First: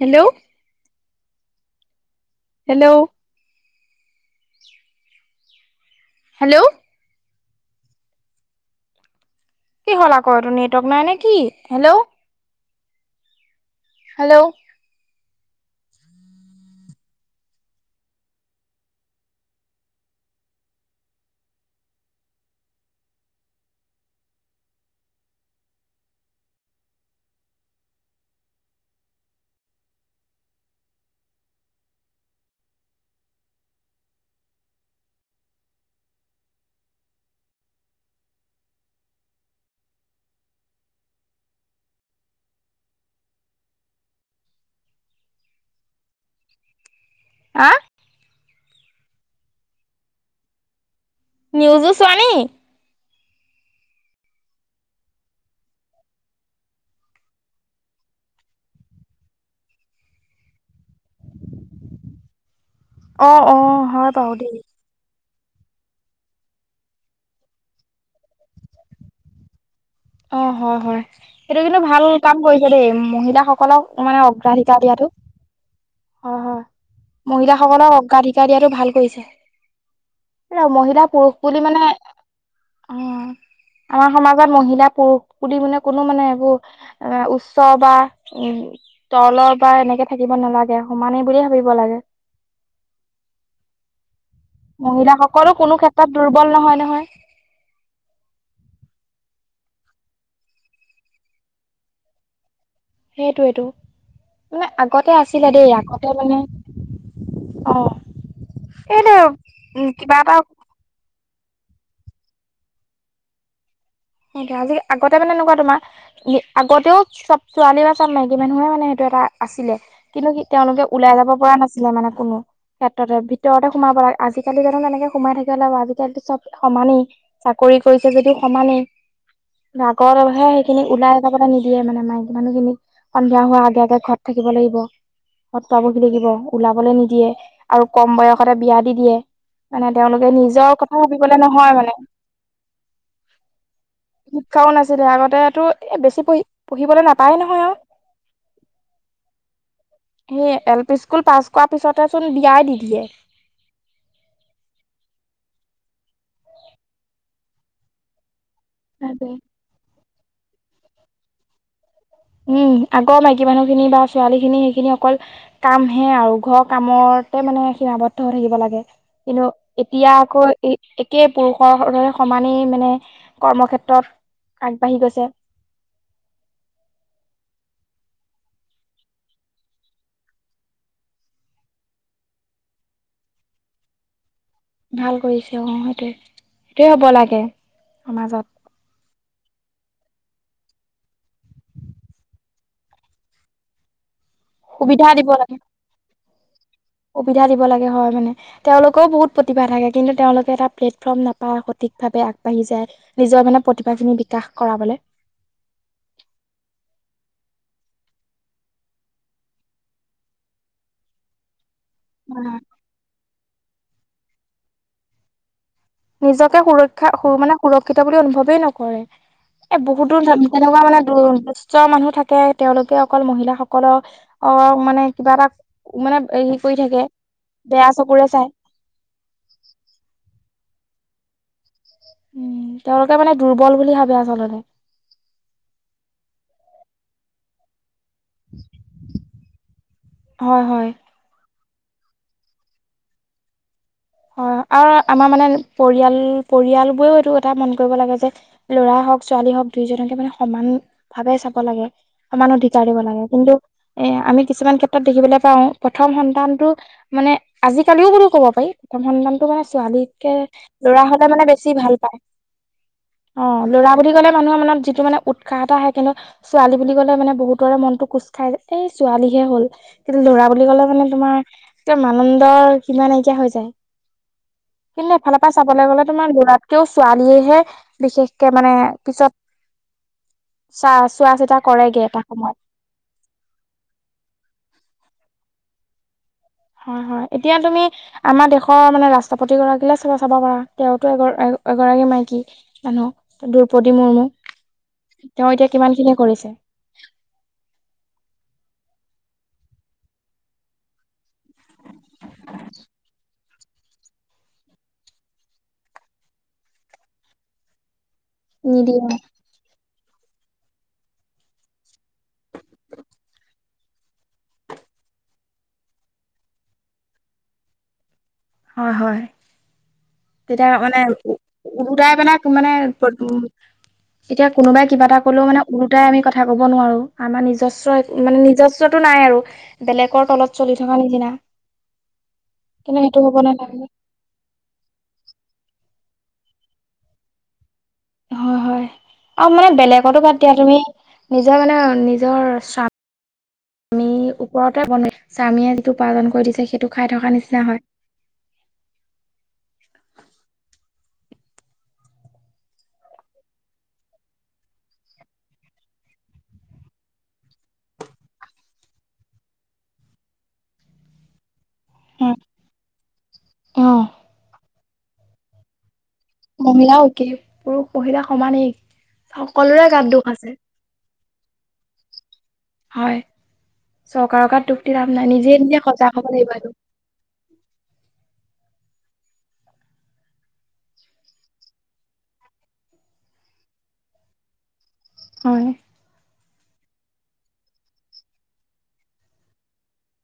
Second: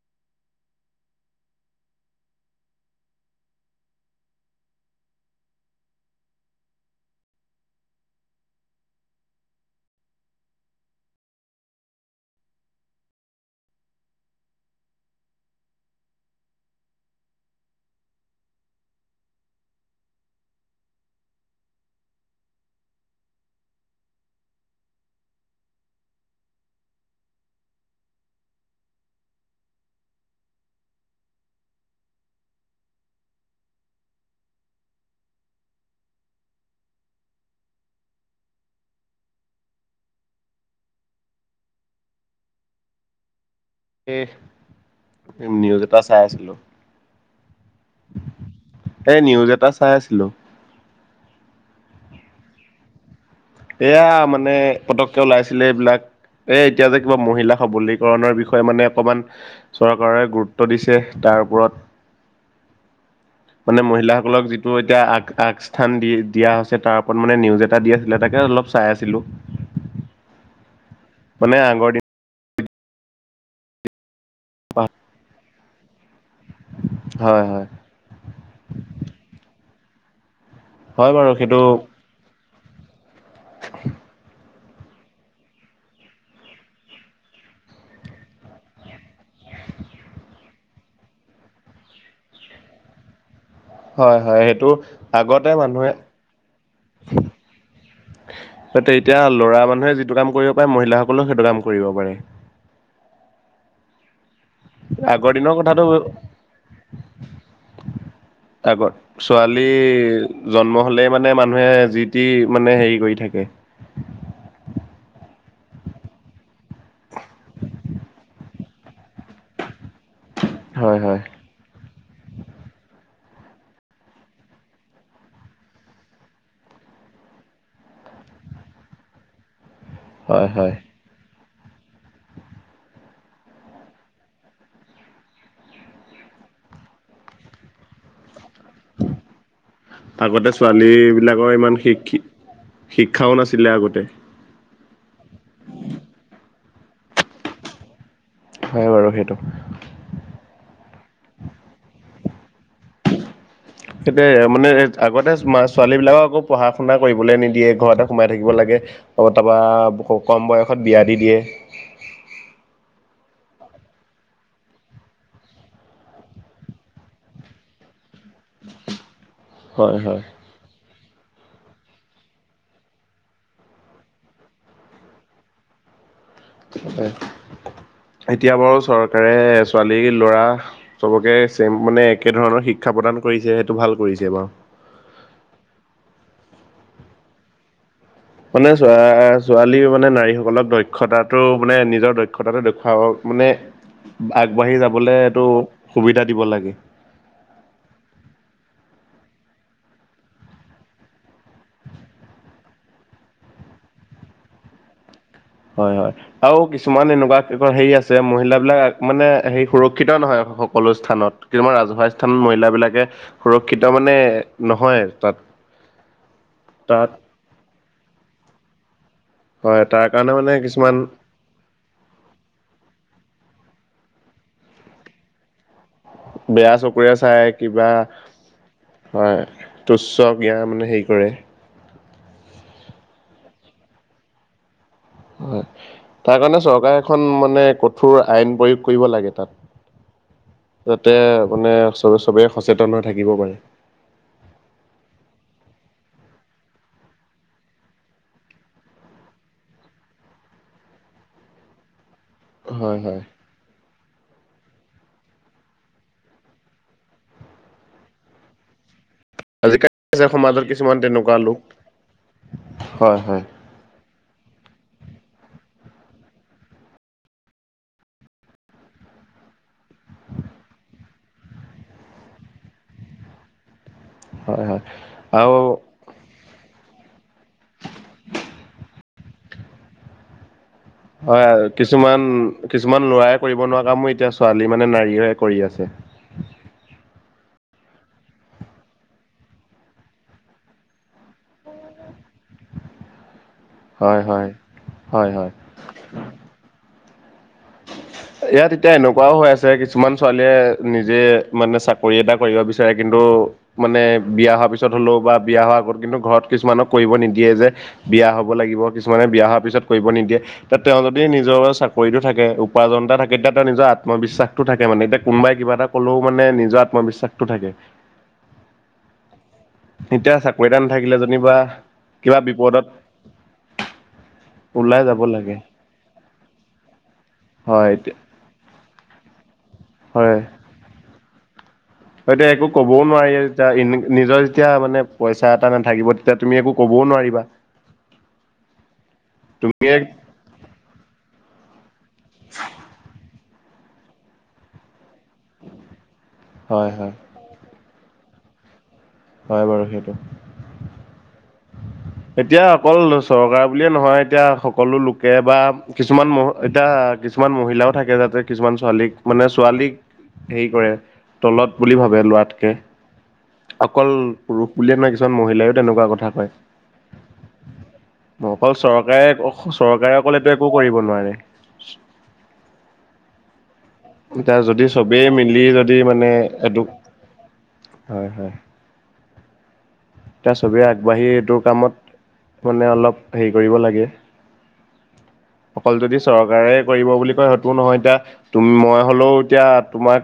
Hello. Hello hello. কি হল আকৌ এইটো নেটৱৰ্ক নাই নেকি? হেল্ল'। হেল্ল'। সেই নিউজ এটা চাই আছিলোঁ। হা? এ নিউজ এটা চাই আছিলো। নিউজো চুৱা নকি? এয়া মানে পতককে ওলাইছিলে এইবিলাক এ এতিয়া যে কিবা মহিলা সবলীকৰণৰ বিষয়ে মানে অকমান চৰকাৰে গুৰুত্ব দিছে। তাৰ ওপৰত [unintelligible] অ মানে হয় মহিলা বাৰু সকলক দেই যিটো এতিয়া আগ আগস্থান দি দিয়া হৈছে তাৰ ওপৰত মানে নিউজ এটা দি আছিলে তাকে অলপ চাই আছিলোঁ। অ হয় হয় এইেইটো কিন্তু ভাল কাম কৰিছে দেই মহিলা সকলক মানে [unintelligible] হয় হয় হয় হয় মহিলাসকলক অগ্ৰাধিকাৰ দিয়াতো ভাল কৰিছে। মহিলা হয় বাৰু পুৰুষ সেইটো বুলি মানে অ আমাৰ সমাজত মহিল পুৰুষ বুলি মানে কোনো মানে এইবোৰ উচ্চ বা উম তলৰ বা এনে থাকিব নালাগে সমানেই বুলিয়ে ভাবিব লাগে। হয় হয় সেইটো আগতে মহিলাসকলো কোনো মানুহে ক্ষেত্ৰত দুৰ্বল নহয় নহয় ত এতিয়া লৰা মানুহে যিটো কাম কৰিব পাৰে মহিলাসকলেও সেইটো কাম কৰিব পাৰে। সেইটোয়েটো মানে আগতে আগৰ আছিলে দিনৰ দেই কথাটো আগতে মানে অ আগত এনে ছোৱালী কিবা এটা জন্ম হলেই মানে মানুহে যি টি মানে হেৰি কৰি থাকে। সেইটো আজি আগতে মানে এনেকুৱা তোমাৰ আগতেও চব ছোৱালী বা চব মাইকী মানুহে মানে সেইটো এটা আছিলে কিন্তু তেওঁলোকে হয় ওলাই হয় যাব পৰা নাছিলে মানে কোনো। ক্ষেত্ৰতে ভিতৰতে সোমাব লাগে আজিকালি জানো তেনেকে সোমাই থাকিব লাগিব আজিকালিটো চব সমানেই চাকৰি কৰিছে যদিও সমানেই নাগৰহে হয় হয়। সেইখিনি ওলাই [inaudible] নিদিয়ে মানে মকী মানুহখিনিক, সন্ধিয়া হোৱাৰ আগে আগে ঘৰত থাকিব লাগিব। [unintelligible] পাবহি থাকিব ওলাবলৈ নিদিয়ে আৰু কম বয়স তে, বিয়া দি দিয়ে মানে তেওঁলোকে আগতে নিজৰ ছোৱালী কথা ভাবিবলে বিলাকৰ ইমান নহয় মানে। শিক্ষি শিক্ষাও নাছিলে আগতে। ছিলে আগতে তটো বেছি পঢ়ি পঢ়িবলৈ নাপায় নহয় আৰু। হয় বাৰু সেইটো। সেই এল পি স্কুল পাছ কৰ পিছতে চোন বিয়াই দি দিয়ে। সেইয়া মানে আগতে ছোৱালী বিলাকক আকৌ পঢ়া শুনা কৰিবলৈ নিদিয়ে ঘৰতে সোমাই থাকিব লাগে তাৰপা কম বয়সত বিয়া দি দিয়ে। উম আগৰ মাইকী মানুহ খিনি বা ছোৱালী খিনি সেইখিনি অকল কামহে আৰু ঘৰৰ কামৰ মানে সীমাবদ্ধ হৈ থাকিব লাগে কিন্তু হয় এতিয়া হয় আকৌ একেই পুৰুষৰ দৰে সমানেই মানে কৰ্মক্ষেত্ৰত আগবাঢ়ি গৈছে। [inaudible] এতিয়া বাৰু চৰকাৰে ছোৱালী ল'ৰা চবকে চম মানে একে ধৰণৰ শিক্ষা প্ৰদান কৰিছে সেইটো ভাল কৰিছে বাৰু। ভাল কৰিছে অ সেইটোয়ে সেইটোয়ে হ'ব লাগে। সমাজত শুনেছোৱাচ। ছোৱালী মানে নাৰীসকলক দক্ষতাটো মানে নিজৰ দক্ষতাটো দেখুৱাব মানে আগবাঢ়ি সুবিধা যাবলৈ দিব এইটো লাগে সুবিধা দিব লাগে। সুবিধা দিব লাগে হয় মানে তেওঁলোকেও বহুত প্ৰতিভা থাকে কিন্তু তেওঁলোকে এটা প্লেটফৰ্ম নাপায় সথিক। আৰ্থিক ভাৱে আগবাঢ়ি যায় নিজৰ মানে প্ৰতিভাখিনি বিকাশ কৰাবলৈ। হয় হয়, আৰু কিছুমান এনেকুৱা হেৰি আছে মহিলাবিলাক মানে হেৰি সুৰক্ষিত নহয়। সকলো স্থানত কিন্তু ৰাজুৱ স্থানত মহিল বিলাকে সুৰক্ষিত মানে নহয় তাত। নিজকে তাত সুৰক্ষা মানে সুৰক্ষিত বুলি অনুভৱেই নকৰে। এ হয় তাৰ বহুত দূৰ কাৰণে ধ তেনেকুৱা কিছুমান মানে দ দুস্থ মানুহ থাকে তেওঁলোকে অকল মহিলাসকলক আহ মানে কিবা এটা মানে হেৰি কৰি বেয়া থাকে চকুৰে চাই কিবা বেয়া চকুৰে চাই হয় তুচ্চক বেয়া মানে হেৰি কৰে। উম, তেওঁলোকে মানে দুৰ্বল বুলি ভাবে আচলতে। হয়, তাৰ কাৰণে চৰকাৰে এখন মানে ক কঠোৰ আইন প্ৰয়োগ কৰিব লাগে তাত, হয় হয় যাতে মানে চব চবেই সচেতন হৈ থাকিব পাৰে। হয় আৰু আমাৰ মানে পৰিয়াল পৰিয়াল বোৰেও এইটো কথা মন কৰিব লাগে যে ল'ৰা হওঁক ছোৱালী হওঁক দুইজনকে মানে সমান ভাৱে চাব লাগে সমান অধিকাৰ দিব হয় হয় লাগে কিন্তু এ আমি কিছুমান ক্ষেত্ৰত দেখিবলৈ পাও প্ৰথম সন্তানটো মানে আজিকালিও বোলো কব পাৰি। প্ৰথম সন্তামটো মানে আজিকালি আছে ছোৱালীতকে সমাজত কিছুমান ল'ৰা হলে তেনেকুৱা মানে লোক বেছি ভাল পায়। হয় হয় অ' ল'ৰা বুলি ক'লে মানুহৰ মনত যিটো মানে উৎসাহ এটা আহে কিন্তু ছোৱালী বুলি ক'লে মানে বহুতৰে মনটো কোচ খাই যায় এই ছোৱালীহে হল কিন্তু লৰা বুলি ক'লে মানে তোমাৰ মানন্দ সীমা নাইকিয়া হৈ যায়। হয় হয় কিন্তু এফালৰ পৰা আৰু চাবলৈ গ'লে তোমাৰ লৰা তেওঁ ছোৱালীয়েহে বিশেষকে মানে পিছত চা চোৱা হয় চিতা কৰেগে এটা কিছুমান সময়ত কিছুমান লৰাই কৰিব নোৱাৰা কামো এতিয়া ছোৱালী মানে নাৰীয়েৰে কৰি আছে। [unintelligible] হয় হয় এতিয়া তুমি আমাৰ দেশৰ মানে ৰাষ্ট্ৰপতি গৰাকী চাই চাব পাৰা তেওঁতো এগৰাকী মাইকী মানুহ দ্ৰৌপদী হয় মুৰ্মু হয় হয় হয় তেওঁ এতিয়া কিমান খিনি কৰিছে। [inaudible] ইয়াত এতিয়া এনেকুৱাও হৈ আছে কিছুমান ছোৱালীয়ে নিজে মানে চাকৰি এটা কৰিব বিচাৰে কিন্তু মানে বিয়া হোৱা পিছত হলেও বা বিয়া হোৱাৰ আগত কিন্তু ঘৰত কিছুমানক কৰিব নিদিয়ে যে। বিয়া হ'ব লাগিব নিদিয়ে কিছুমানে বিয়া হোৱাৰ পিছত কৰিব নিদিয়ে তে তেওঁ যদি নিজৰ চাকৰি জনন্তা থাকে তাত টা নিজৰ আত্মবিশ্বাস টো থাকে মানে এতিয়া কোনোবাই কিবা এটা কলেও মানে নিজৰ আত্মবিশ্বাসটো থাকে। হয় হয়। এতিয়া চাকৰি তেতিয়া এটা মানে নাথাকিলে যেনিবা উৰাাই কিবা পেলাক মানে বিপদত উ। এতিয়া কোনোবাই ওলাই কিবা এটা যাব কলেও লাগে মানে ওলোটাই আমি কথা ক'ব নোৱাৰো আমাৰ নিজ হয় এতিয়া মানে নিজস্বতো নাই আৰু বেলেগৰ তলত চলি থকা নিচিনা। সেটোৱে একো কিন্তু ক'বই সেইটো নোৱাৰি হ'ব নালাগে যেতিয়া নিজৰ যেতিয়া মানে পইচা এটা নাথাকিব এতিয়া তুমি একো ক'বও নোৱাৰিবা। হয় - হয় আৰু মানে তুমিয়ে বেলেগতো বাদ দিয়া তুমি নিজৰ মানে নিজৰ স্বাম মীৰ ওপৰতে বনে স্বামীয়ে যিটো উপাৰ্জন কৰি দিছে হয় সেইটো খাই হয় থকাৰ নিচিনা হয়। হয় বাৰু সেইটো। এতিয়া অকল চৰকাৰ বুলিয়ে নহয় এতিয়া সকলো লোকে বা কিছুমান মহ ইতা কিছুমান মহিলাও থাকে যাতে কিছুমান ছোৱালীক মানে ছোৱালীক হেৰি কৰে তলত বুলি ভাবে লোৱাতকে অকল পুৰুষ বুলিয়ে নহয় কিছুমান মহিলায়ও তেনেকুৱা কথা ক মহিলা কি পুৰুষ মহিলা সমানেই অকল চৰকাৰে সকলোৰে গাত চৰকাৰে দুখ আছে অকলেতটো একো কৰিব নোৱাৰে। হয়। চৰকাৰৰ এতিয়া গাত দুখ যদি দি লাভ চবেই নাই নিজে মিলি নিজে যদি সজাগ হ'ব মানে লাগিব এইটো হয় হয়। এতিয়া সবে আগবাঢ়ি এইটো কামত মানে অলপ হেৰি কৰিব লাগে। হয় অকল যদি চৰকাৰে কৰিব বুলি কয় সেইটো নহয় এতিয়া তুম মই হলেও এতিয়া তোমাক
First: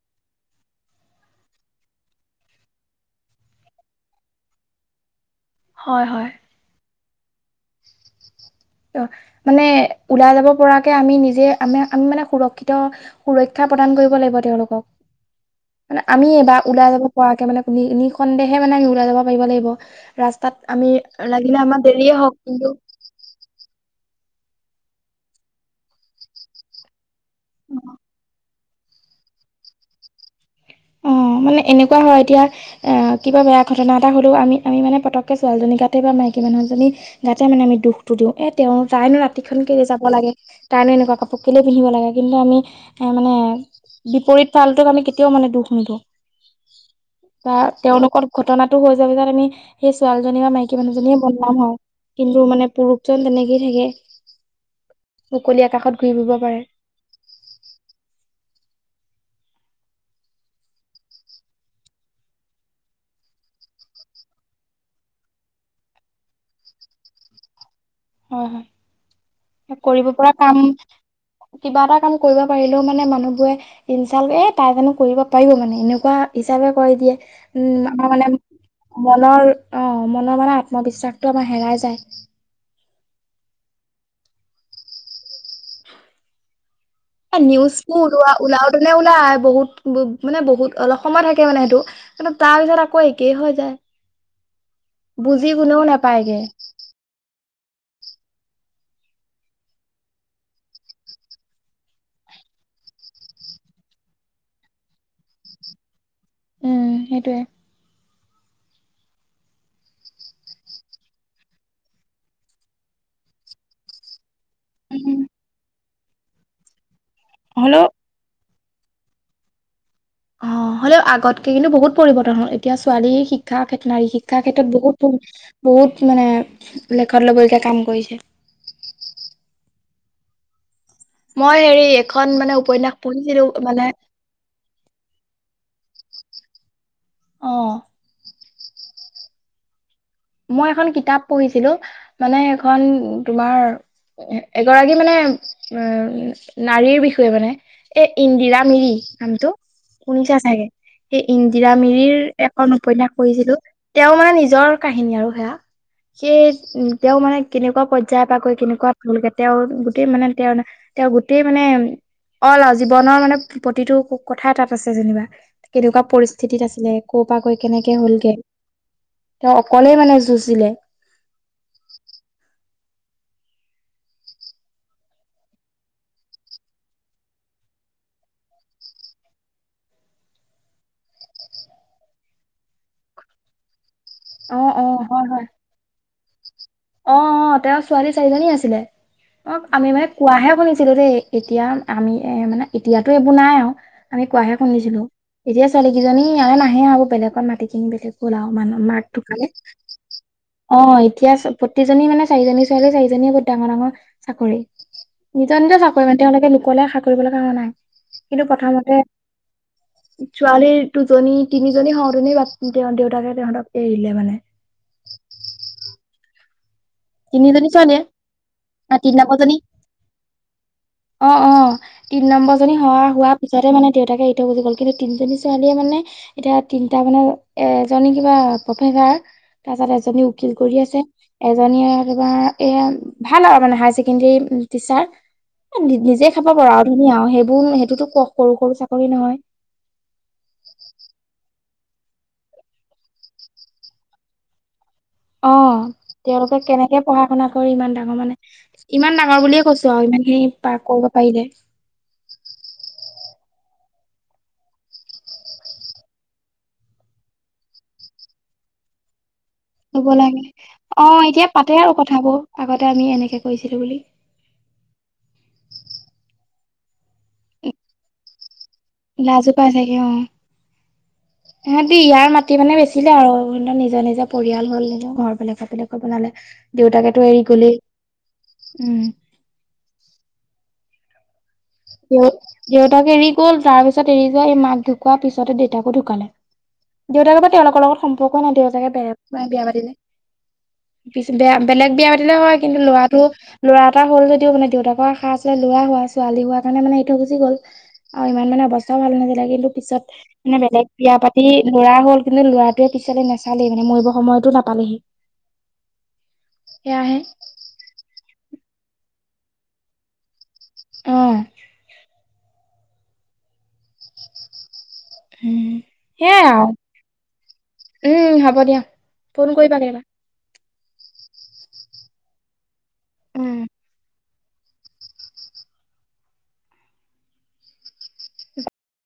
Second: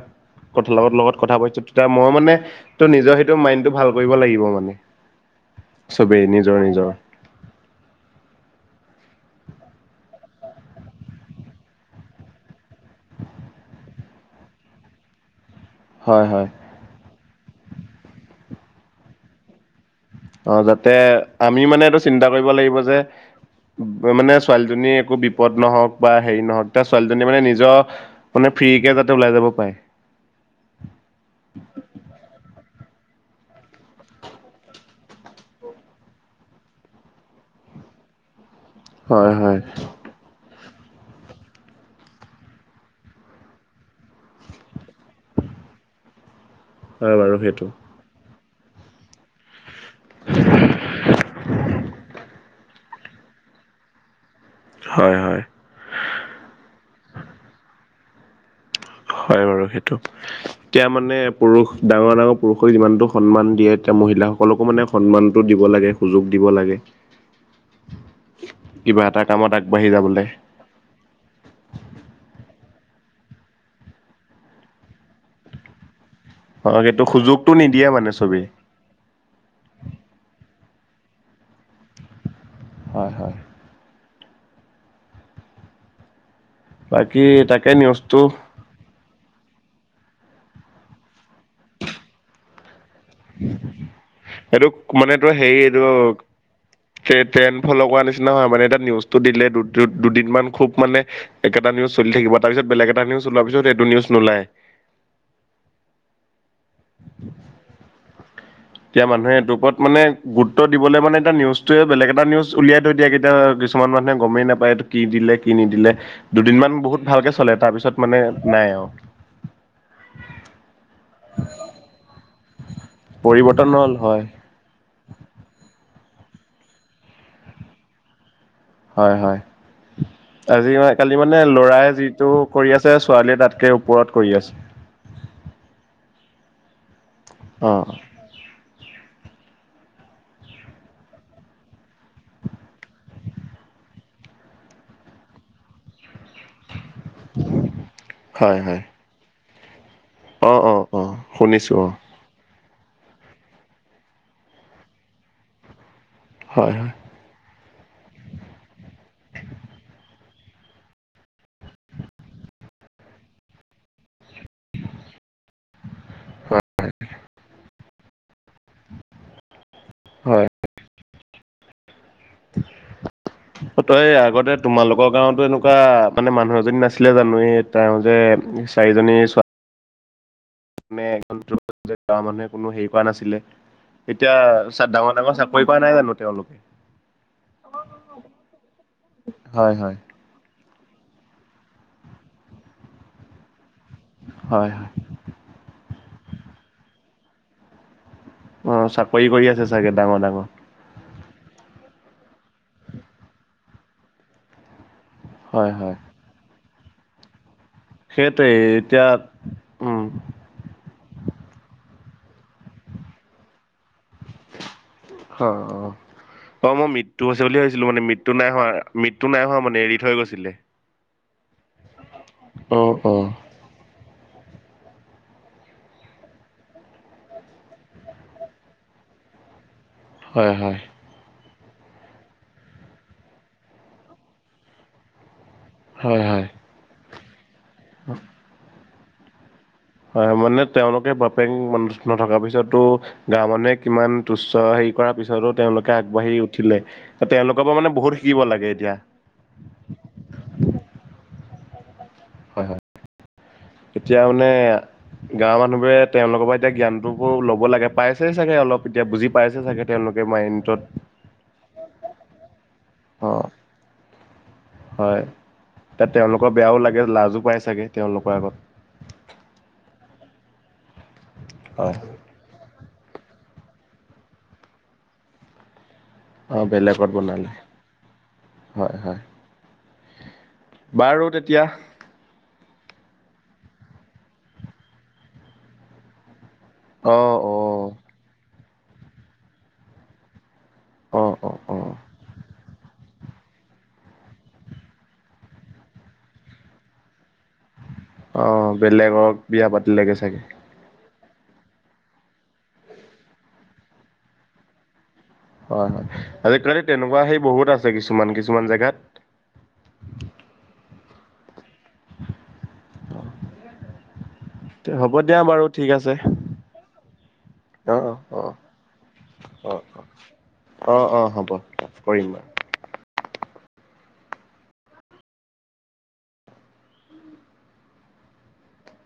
কথাৰ লগত লগত কথা পাতিছো তেতিয়া মই মানে ত নিজৰ সেইটো মাইণ্ডটো ভাল কৰিব লাগিব মানে। হয় চবেই হয়। নিজৰ- নিজৰ। অ মানে ওলাই যাব পৰাকে আমি নিজে আমি আমি মানে সুৰক্ষিত সুৰক্ষা প্ৰদান কৰিব লাগিব তেওঁলোকক। মানে হয় আমি হয় এবাৰ ওলাই যাব পৰাকে মানে কুনি নি সন্দেহে মানে আমি ওলাই যাব পাৰিব লাগিব। ৰাস্তাত অ আমি যাতে লাগিলে আমি আমাৰ মানে এইটো দেৰিয়ে চিন্তা হওক কৰিব কিন্তু লাগিব যে মানে ছোৱালীজনী একো বিপদ নহওক বা হেৰি নহওক এ ছোৱালীজনী মানে নিজৰ মানে। ফ্ৰীকে যাতে ওলাই যাব পায় অ অ, মানে এনেকুৱা হয় এতিয়া অ, কিবা বেয়া ঘটনা এটা হলেও আমি - আমি মে পতকে ছোৱালী গাতে বা মাইকী কি মানুহজনী গাতে মানে আমি দুখটো দিওঁ এ তেওঁ তাইনো হয় ৰাতিখন হয় কেলে যাব লাগে তাই নো এনেকুৱা কাপোৰ কেলেই পিন্ধিব লাগে কিন্তু আমি এ মানে বিপৰীত ফালটোক আমি কেতিয়াও মানে দুখ নিদো হয় বাৰু বা সেইটো তেওঁ লগত ঘটনাটো হৈ যোৱা পিছত আমি সেই ছোৱালীজনী বা মাইকী মানুহজনী বনাম হয় কিন্তু মানে পুৰুষজন তেনেকেই থাকে। হয় হয় মুকলি আকাশত ঘূৰি ফুব পাৰে। হয় বাৰু সেইটো এতিয়া মানে পুৰুষ ডাঙৰ- ডাঙৰ পুৰুষক যিমানতটো সন্মান দিয়ে। এয়া মহিলাসকলকো মানে সন্মানতটো দিব লাগে সুযোগ দিব লাগে। উ [inaudible] হয় কিবা এটা কামত হয় আগবাঢ়ি কৰিব যাবলৈ পৰা কাম কিবা এটা কাম কৰিব পাৰিলেও মানে মানে মানুহ বোৰে ইচাল্ট এ তাই জানো কৰিব পাৰিব মানে এনেকুৱা হিচাপে হয় কৰি সেইটো দিয়ে সুযোগটো উম নিদিয়ে আমাৰ মানে চবেই মনৰ অ মনৰ মানে আত্মা বিশ্বাসটো আমাৰ হেৰাই যায় হয় - হয়। বাকী এ তাকে নিউজবো নিউজটো ওলোৱা উলাওতেনে ওলাই বহুত মানে বহুত অলপ সময় থাকে মানে সেইটো কিন্তু তাৰ পিছত আকৌ একেই হৈ যায় এইটোক মানে টোৰ বুজি হেৰি কোনেও এইটো নাপায়গে ট্ৰেদ ট্ৰেণ্ড ফল কৰা নিচিনা হয় মানে এটা নিউজটো দিলে দু - দুদিন মমান খুব মানে একেটা নিউজ চলি থাকিব। তাৰপিছত বেলেগ এটা নিউজ ওলোৱা পিছত এটো নিউজ নোলায় উম, সেইটোৱে এতিয়া মানুহে এইটোৰ ওপৰত মানে গুৰুত্ব দিবলৈ মানে এতিয়া নিউজটোৱে বেলেগ এটা নিউজ উলিয়াই থৈ দিয়ে কেতিয়া। কিছুমান মানুহে গমেই নাপায় এইটো কি উম দিলে কি নিদিলে দুদিনমান বহুত ভালকে চলে হ'লেও তাৰপিছত মানে। নাই অ, অ হ'লেও আগতকে কিন্তু বহুত পৰিৱৰ্তন হ'ল এতিয়া ছোৱালীৰ পৰিৱৰ্তন শিক্ষাৰ হ'ল নাৰী হয় শিক্ষাৰ ক্ষেত্ৰত বহুত বহুত বহুত মানে লেখত ল'বলগীয়া কাম কৰিছে হয় হয় আজি মই কালি মানে মই হেৰি ল'ৰাই এখন যিটো মানে কৰি আছে উপন্যাস ছোৱালীয়ে পঢ়িছিলো তাতকে মানে ওপৰত কৰি আছে। [inaudible] অ। মই এখন কিতাপ পঢ়িছিলো মানে এখন তোমাৰ এগৰাকী মানে এ নাৰীৰ বিষয়ে মানে, এই হয় ইন্দিৰা হয় মিৰি নামটো। সুনিছা অ চাগে, অ অ এই ইন্দিৰা শুনিছো অ মিৰিৰ এখন উপন্যয়াস পঢ়িছিলো, তেওঁ মানে নিজৰ কাহিনী আৰু সেয়া সেই হয় উ হয় তেওঁ মানে কেনেকুৱা পৰ্যায়ৰ পৰাকৈ কেনেকুৱা হ'লগে, তেওঁৰ গোটেই মানে, তেওঁৰ, তেওঁৰ গোটেই মানে অ লও জীৱনৰ মানে প্ৰতিটো কথাই তাত আছে যেনিবা, কেনেকুৱা হয় পৰিস্থিতিত আছিলে ক পাগল কেনেকে হ'লগে। তেওঁ অকলেই মানে হয়। যুঁজিলে [inaudible] তই আগতে তোমালোকৰ গাঁওতো এনেকুৱা মানে মানুহ এজনী নাছিলে জানো, এই তেওঁ যে চাৰিজনী ছোৱা। নে এগ যে গাঁৱৰ মানুহে কোনো হেৰি কোৱা নাছিলে। এতিয়া অ', চা অ', হয়, ডাঙৰ-ডাঙৰ হয়, চাকৰি পোৱা নাই জানো তেওঁলোকে? অ- অ তেওঁৰ ছোৱালী চাৰিজনী আছিলে অ হয় আমি হয় মানে কোৱাহে শুনিছো ছিলো দেই, এতিয়া আমি এ মানে এতিয়াতো এইবোৰ নাই আৰু। আমি কোৱাহে হয় হয় শুনিছিলো, এতিয়া ছোৱালী কেইজনী ইয়ালে নাহে আও বেলেগত মাটি কিনি বেলেগ কলে আও অ মানুহ মাক চাকৰি ধুকালে কৰি আছে চাগে ডাঙৰ ডাঙৰ এতিয়া প্ৰতিজনী মানে চাৰিজনী ছোৱালী চাৰিজনীয়ে বহুত ডাঙৰ-ডাঙৰ চাকৰি। নিজৰ হয় নিজৰ হয় চাকৰি মানে তেওঁলোকে লোকলে আশা কৰিব লগা হোৱা নাই কিন্তু সেইটোৱে প্ৰথমতে এতিয়া উম ছোৱালীৰ দুজনী তিনিজনী হওওঁ তুমি তেওঁৰ দেউতাকে তেহঁতক এৰি অ। অ মই মৃত্যু হৈছে বুলি তিনিজনী ভাবিছিলো, মানে ছোৱালীয়ে মৃত্যু নাই হোৱা, আ তিনি মৃত্যু নাই নম্বৰজনী হোৱা, মানে এৰি থৈ গৈছিলে। অ, অ, তিন নম্বৰজনী অ হ অ হোৱাৰ পিছতে মানে দেউতাকে ই থ বুজি গল কিন্তু তিনিজনী ছোৱালীয়ে মানে এতিয়া তিনিটা মানে এজনী কিবা প্ৰে তাৰপিছত এজনী উকিল হয় হয় কৰি আছে, এজনীয়ে এ এই ভাল আৰু মানে হায় ছেকেণ্ডৰী টিচাৰ। হয় নিজে হয় খাব পাৰ আৰু ধুনীয়া সেইবোৰ সেইটোতো ক সৰু সৰু চাকৰি নহয়। হয় মানে তেওঁলোকে বাপেক নথকাৰ পিছতো গাওঁ মানুহে কিমান তুচ্ছ হে কৰাৰ পিছতো অ তেওঁলোকে আগবাঢ়ি তেওঁলোকে উঠিলে কেনেকে পঢ়া শুনা তেওঁলোকৰ কৰি পৰা মানে ইমান ডাঙৰ বহুত শিকিব লাগে এতিয়া ইমান ডাঙৰ বুলিয়ে কৈছো ইমান খিনী পাৰ কৰিব পাৰিলে হয় হয় এতিয়া মানে গাঁৱৰ মানুহোৰে তেওঁলৰ পৰা এতিয়া জ্ঞানটো ল'ব লাগে পাইছে চাগে অলপ এতিয়া বুজি পাইছে চাগে লব তেওঁলোকে লাগে মাইণ্ডত অ' এতিয়া পাতে আৰু কথাবোৰ আগতে। আমি অ, এনেকে কৰিছিলো বুলি হয়, তেওঁলোক বেয়াও লাগে লাজো পাই চাগে তেওঁলোকৰ আগত। লাজোপাাই চাগে অ হেহতি হয় ইয়াৰ মাটি মানে বেছি এতিয়া আৰু নিজৰ-নিজৰ পৰিয়াল হ'ল নি ঘৰ বনালে অ বেলেগত দেউতাকেতো এৰি বনালে গলেই, হয় উম। হয় বাৰু তে [inaudible] দেউতাকে এৰি গ'ল তাৰ পিছত এৰি যোৱা এই মাক ঢুকোৱাৰ পিছতে দেউতাকো ঢুকালে অ দেউতাকৰ পৰা অ তেওঁলোকৰ লগত সম্পৰ্কই নাই, দেউতাকে বে বিয়া পাতিলে। অ পিছে অ বেয়া, অ বেলেগ বিয়া পাতিলে হয়। কিন্তু ল'ৰাটো, ল'ৰা এটা হ'ল যদিও মানে দেউতাকৰ আশা আছিলে ল'ৰা হোৱা ছোৱালী হোৱা। তণে মানে ই থ গুচি গ'ল, আৰু ইমান অ মানে অৱস্থাও ভাল বেলেগক নাছিলে, বিয়া কিন্তু, পিছত পাতিলেগে চাগে মানে বেলেগ। বিয়া পাতি লৰা হ'ল। কিন্ত ল'ৰাটোৱে পিছলে নাচালে মানে মৰিব সময়তো নাপালেহি। হয়, হয় আজিকালি সেয়াহে তেনেকুৱা, সেই বহুত আছে কিছুমান কিছুমান। কিছুমান জেগাত। অ। হ'ব দিয়া উ, বাৰু ঠিক আছে সেই আৰু অ অ উম, অ হ'ব দিয়া ফোন অ কৰিবা কেতিয়াবা। অ', অ', হ'ব কৰিম বাৰু। উম।